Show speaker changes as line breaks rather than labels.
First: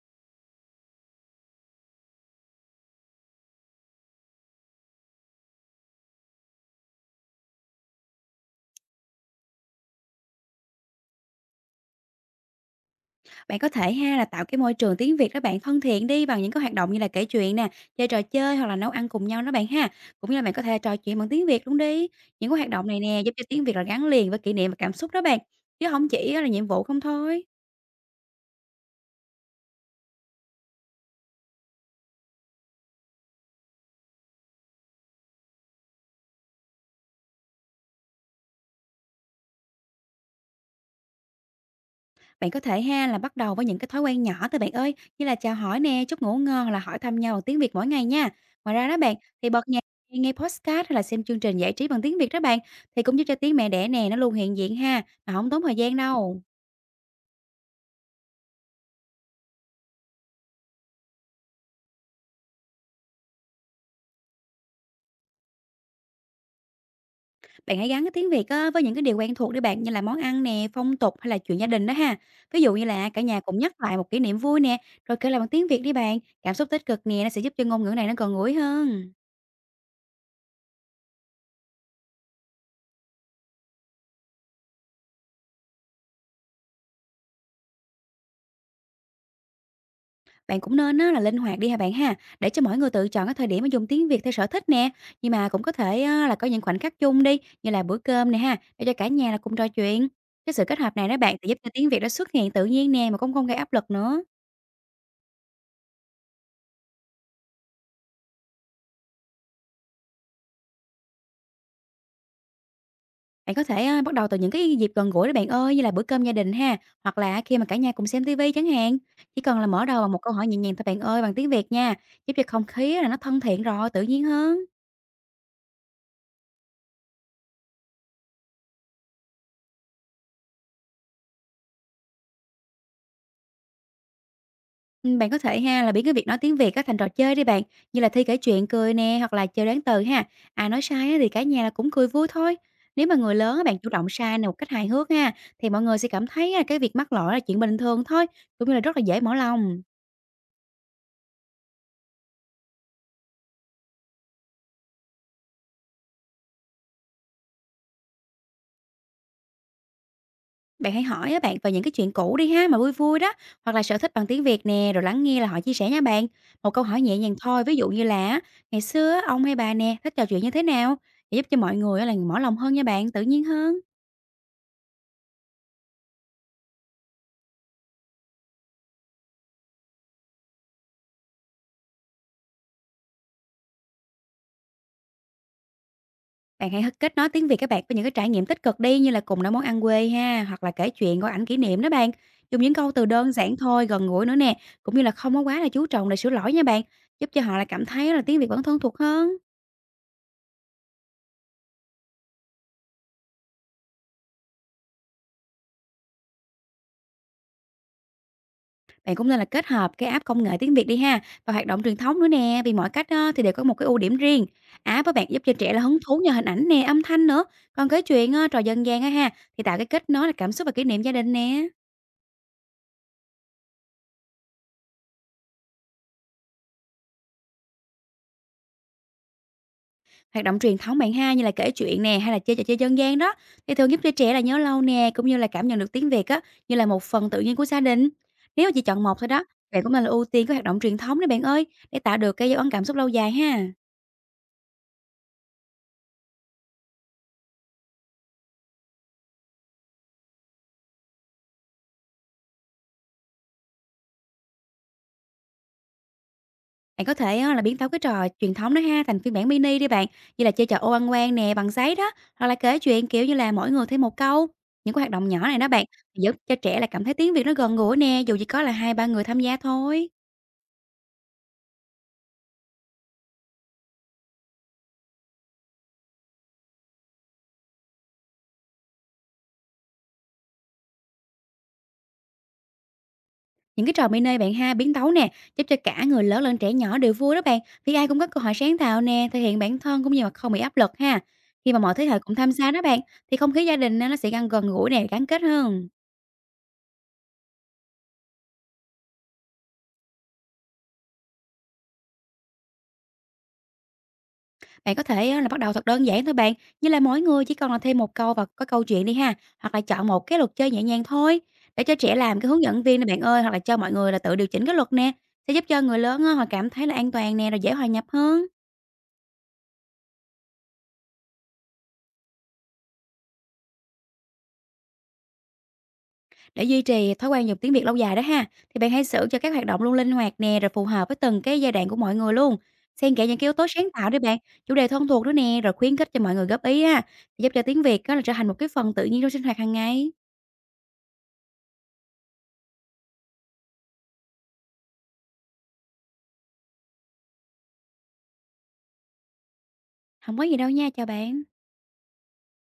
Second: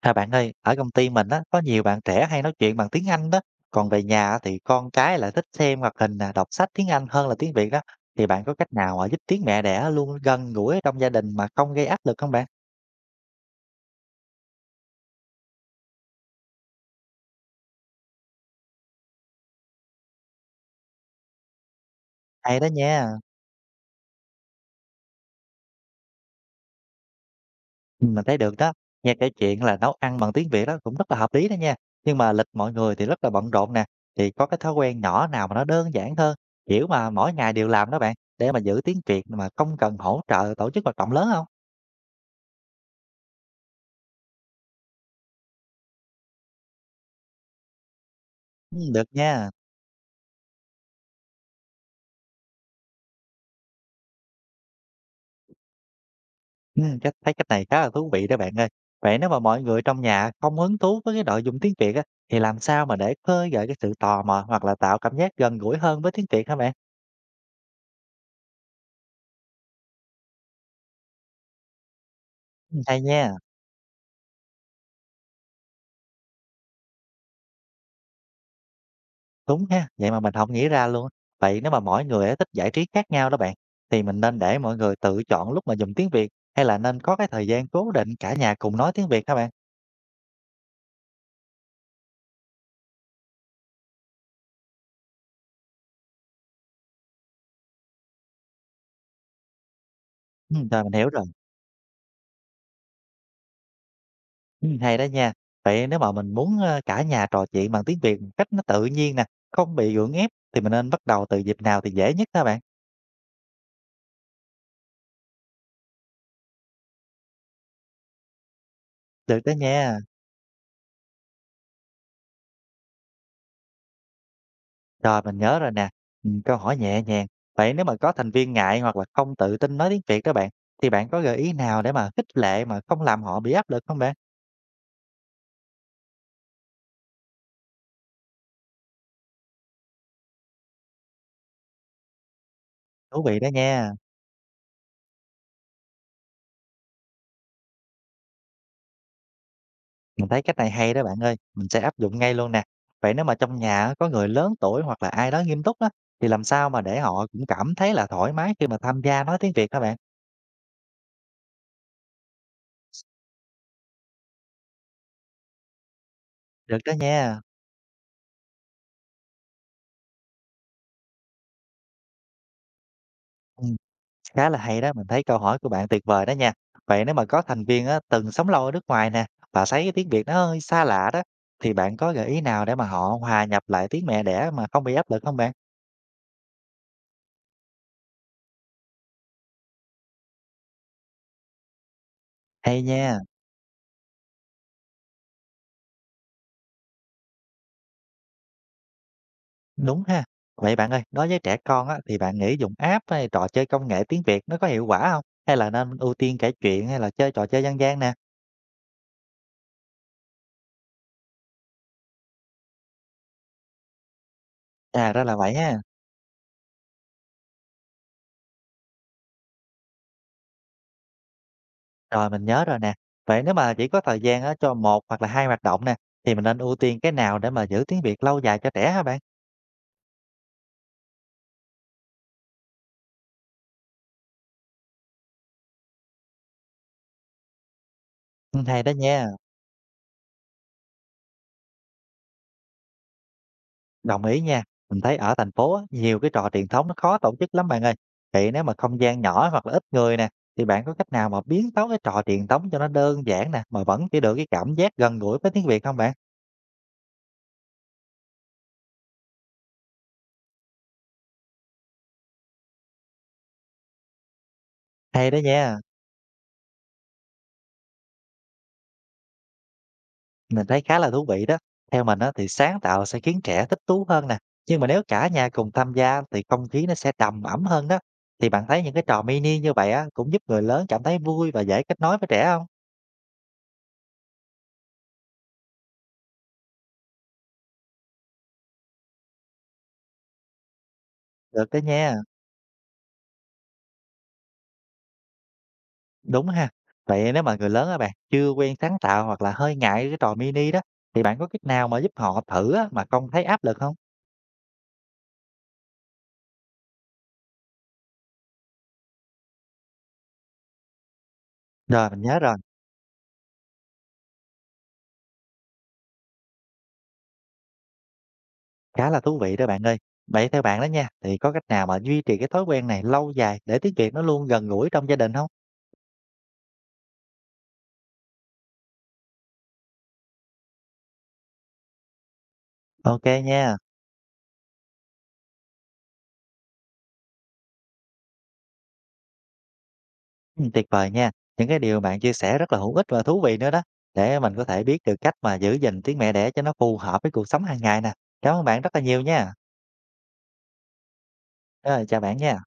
À, bạn ơi, ở công ty mình á, có nhiều bạn trẻ hay nói chuyện bằng tiếng Anh đó. Còn về nhà á thì con cái lại thích xem hoạt hình, nè, đọc sách tiếng Anh hơn là tiếng Việt đó. Thì bạn có cách nào mà giúp tiếng mẹ đẻ luôn gần gũi trong gia đình mà không gây áp lực không bạn?
Bạn có thể ha là tạo cái môi trường tiếng Việt đó bạn thân thiện đi bằng những cái hoạt động như là kể chuyện nè, chơi trò chơi hoặc là nấu ăn cùng nhau đó bạn ha. Cũng như là bạn có thể trò chuyện bằng tiếng Việt luôn đi. Những cái
Hay đó
hoạt động này
nha,
nè giúp cho tiếng Việt là gắn liền với kỷ niệm và cảm xúc đó bạn. Chứ không chỉ là nhiệm vụ không thôi.
ừ, mình thấy được đó. Nghe kể chuyện là nấu ăn bằng tiếng Việt đó cũng rất là hợp lý đó nha. Nhưng mà lịch mọi người thì rất là bận rộn nè. Thì có cái thói quen nhỏ nào mà nó đơn giản hơn, kiểu mà mỗi ngày đều làm đó bạn, để mà giữ tiếng Việt mà không cần hỗ trợ tổ chức hoạt động lớn không?
Bạn có thể ha là bắt đầu với những cái thói quen nhỏ thôi bạn ơi, như là chào hỏi nè, chúc ngủ ngon hoặc là hỏi thăm nhau bằng tiếng Việt mỗi ngày nha. Ngoài
Ừ,
ra đó
được
bạn
nha.
thì bật nhạc, nghe podcast hay là xem chương trình giải trí bằng tiếng Việt đó bạn thì cũng giúp cho tiếng mẹ đẻ nè nó luôn hiện diện ha mà không tốn thời gian đâu.
Cách thấy cách này khá là thú vị đó bạn ơi. Vậy nếu mà mọi người trong nhà không hứng thú với cái nội dung tiếng Việt á, thì làm sao mà để khơi gợi cái sự tò mò hoặc là tạo cảm giác gần gũi hơn với tiếng Việt hả bạn?
Bạn hãy gắn cái tiếng Việt á, với những cái điều quen thuộc đi bạn, như là món ăn nè, phong tục hay là chuyện gia đình đó ha. Ví dụ
Ừ.
như
Hay
là cả
nha,
nhà cùng nhắc lại một kỷ niệm vui nè, rồi kể lại bằng tiếng Việt đi bạn. Cảm xúc tích cực nè, nó sẽ giúp cho ngôn ngữ này nó gần gũi hơn.
đúng ha, vậy mà mình không nghĩ ra luôn. Vậy nếu mà mỗi người á, thích giải trí khác nhau đó bạn, thì mình nên để mọi người tự chọn lúc mà dùng tiếng Việt hay là nên có cái thời gian cố định cả nhà cùng nói tiếng Việt hả bạn?
Bạn cũng nên á, là linh hoạt đi hả bạn ha, để cho mỗi người tự chọn cái thời điểm mà dùng tiếng Việt theo sở thích nè. Nhưng mà cũng có thể á, là có những khoảnh khắc chung đi, như là bữa cơm nè ha, để cho cả nhà là cùng trò chuyện. Cái
Ừ.
sự kết
Rồi mình
hợp
hiểu
này đó
rồi.
bạn sẽ giúp cho tiếng Việt nó xuất hiện tự nhiên nè mà cũng không gây áp lực nữa.
Hay đó nha. Vậy nếu mà mình muốn, cả nhà trò chuyện bằng tiếng Việt một cách nó tự nhiên nè, không bị gượng ép thì mình nên bắt đầu từ dịp nào thì dễ nhất hả bạn?
Bạn có thể, bắt đầu từ những cái dịp gần gũi đó bạn ơi, như là bữa cơm gia đình ha, hoặc là khi mà cả nhà cùng xem tivi chẳng hạn.
Được
Chỉ
đó
cần là mở
nha.
đầu bằng một câu hỏi nhẹ nhàng thôi bạn ơi, bằng tiếng Việt nha, giúp cho không khí là nó thân thiện rồi, tự nhiên hơn.
Rồi, mình nhớ rồi nè. Câu hỏi nhẹ nhàng. Vậy nếu mà có thành viên ngại hoặc là không tự tin nói tiếng Việt đó bạn, thì bạn có gợi ý nào để mà khích lệ mà không làm họ bị áp lực không bạn?
Bạn có thể ha là biến cái việc nói tiếng Việt á thành trò chơi đi bạn, như là thi kể chuyện cười nè, hoặc là chơi đoán từ ha. À, nói sai á thì cả nhà là cũng cười vui thôi. Nếu mà
Thú
người
vị đó
lớn á bạn chủ
nha.
động sai nè một cách hài hước ha, thì mọi người sẽ cảm thấy á cái việc mắc lỗi là chuyện bình thường thôi, cũng như là rất là dễ mở lòng.
Mình thấy cách này hay đó bạn ơi, mình sẽ áp dụng ngay luôn nè. Vậy nếu mà trong nhà có người lớn tuổi hoặc là ai đó nghiêm túc á, thì làm sao mà để họ cũng cảm thấy là thoải mái khi mà tham gia nói tiếng Việt các bạn?
Bạn hãy hỏi á bạn về những cái chuyện cũ đi ha, mà vui vui đó, hoặc là sở thích bằng tiếng Việt nè, rồi lắng nghe là họ chia sẻ nha bạn. Một
Được
câu
đó
hỏi nhẹ nhàng
nha,
thôi, ví dụ như là á, ngày xưa á, ông hay bà nè, thích trò chuyện như thế nào? Để giúp cho mọi người á là mở lòng hơn nha bạn, tự nhiên
ừm,
hơn.
khá là hay đó, mình thấy câu hỏi của bạn tuyệt vời đó nha. Vậy nếu mà có thành viên á, từng sống lâu ở nước ngoài nè, và thấy cái tiếng Việt nó hơi xa lạ đó, thì bạn có gợi ý nào để mà họ hòa nhập lại tiếng mẹ đẻ mà không bị áp lực không bạn?
Bạn hãy kết nối tiếng Việt các bạn với những cái trải nghiệm tích cực đi, như là cùng nấu món ăn quê ha, hoặc là kể chuyện coi ảnh kỷ niệm đó bạn. Dùng những
Hay
câu từ
nha,
đơn giản thôi, gần gũi nữa nè, cũng như là không có quá là chú trọng để sửa lỗi nha bạn, giúp cho họ là cảm thấy là tiếng Việt vẫn thân thuộc hơn.
đúng ha. Vậy bạn ơi, đối với trẻ con á, thì bạn nghĩ dùng app hay trò chơi công nghệ tiếng Việt nó có hiệu quả không? Hay là nên ưu tiên kể chuyện hay là chơi trò chơi dân gian nè?
Bạn cũng nên là kết hợp cái app công nghệ tiếng Việt đi ha, và hoạt động truyền thống nữa nè, vì mỗi cách á, thì đều có một cái ưu điểm riêng. App
À,
với
ra
bạn
là
giúp cho
vậy
trẻ
ha.
là hứng thú nhờ hình ảnh nè, âm thanh nữa. Còn kể chuyện á, trò dân gian á ha, thì tạo cái kết nối là cảm xúc và kỷ niệm gia đình nè.
Rồi, mình nhớ rồi nè. Vậy nếu mà chỉ có thời gian á, cho một hoặc là 2 hoạt động nè, thì mình nên ưu tiên cái nào để mà giữ tiếng Việt lâu dài cho trẻ hả bạn?
Hoạt động truyền thống bạn ha, như là kể chuyện nè, hay là chơi trò chơi dân gian đó, thì thường giúp cho trẻ là nhớ lâu nè, cũng như là cảm nhận được tiếng Việt á, như là một phần tự nhiên của gia đình. Nếu mà chỉ
Hay đó
chọn một
nha,
thôi đó, bạn cũng nên là ưu tiên cái hoạt động truyền thống đấy bạn ơi, để tạo được cái dấu ấn cảm xúc lâu dài ha.
đồng ý nha. Mình thấy ở thành phố á, nhiều cái trò truyền thống nó khó tổ chức lắm bạn ơi. Vậy nếu mà không gian nhỏ hoặc là ít người nè, thì bạn có cách nào mà biến tấu cái trò truyền thống cho nó đơn giản nè, mà vẫn chỉ được cái cảm giác gần gũi với tiếng Việt không bạn?
Bạn có thể á, là biến tấu cái trò truyền thống đó ha thành phiên bản mini đi bạn, như là chơi trò ô ăn quan nè bằng giấy đó, hoặc là kể chuyện kiểu như là mỗi người thêm một câu. Những cái hoạt động
Hay đó
nhỏ này đó
nha.
bạn giúp cho trẻ là cảm thấy tiếng Việt nó gần gũi nè, dù chỉ có là hai ba người tham gia thôi.
Mình thấy khá là thú vị đó. Theo mình á, thì sáng tạo sẽ khiến trẻ thích thú hơn nè. Nhưng mà nếu cả nhà cùng tham gia thì không khí nó sẽ đầm ấm hơn đó. Thì bạn thấy những cái trò mini như vậy á, cũng giúp người lớn cảm thấy vui và dễ kết nối với trẻ không?
Những cái trò mini bạn ha biến tấu nè, giúp cho cả người lớn lẫn trẻ nhỏ đều vui đó bạn, vì ai cũng có cơ hội sáng tạo nè, thể hiện bản thân cũng như mà không bị áp lực ha.
Được
Khi
đó
mà mọi thế
nha.
hệ cũng tham gia đó bạn, thì không khí gia đình á, nó sẽ gắn gần gũi nè, gắn kết hơn.
Đúng ha. Vậy nếu mà người lớn á bạn chưa quen sáng tạo hoặc là hơi ngại cái trò mini đó, thì bạn có cách nào mà giúp họ thử á, mà không thấy áp lực không?
Bạn có thể á, là bắt đầu thật đơn giản thôi bạn, như là mỗi người chỉ cần là thêm một câu vào có câu chuyện đi ha, hoặc là chọn một cái luật chơi nhẹ nhàng thôi, để cho
Rồi
trẻ
mình nhớ
làm cái
rồi,
hướng dẫn viên nè bạn ơi, hoặc là cho mọi người là tự điều chỉnh cái luật nè, sẽ giúp cho người lớn á, họ cảm thấy là an toàn nè, rồi dễ hòa nhập hơn.
khá là thú vị đó bạn ơi. Vậy theo bạn đó nha, thì có cách nào mà duy trì cái thói quen này lâu dài để tiếng Việt nó luôn gần gũi trong gia đình không?
Để duy trì thói quen dùng tiếng Việt lâu dài đó ha, thì bạn hãy sửa cho các hoạt động luôn linh hoạt nè, rồi phù hợp với từng cái giai đoạn của mọi người luôn. Xen
Ok
kẽ những cái yếu tố
nha.
sáng tạo đi bạn, chủ đề thân thuộc đó nè, rồi khuyến khích cho mọi người góp ý ha, giúp cho tiếng Việt á, là trở thành một cái phần tự nhiên trong sinh hoạt hàng ngày.
Tuyệt vời nha. Những cái điều bạn chia sẻ rất là hữu ích và thú vị nữa đó, để mình có thể biết được cách mà giữ gìn tiếng mẹ đẻ cho nó phù hợp với cuộc sống hàng ngày nè. Cảm ơn bạn rất là nhiều nha.
Không có gì đâu nha, chào bạn.
Rồi, chào bạn nha.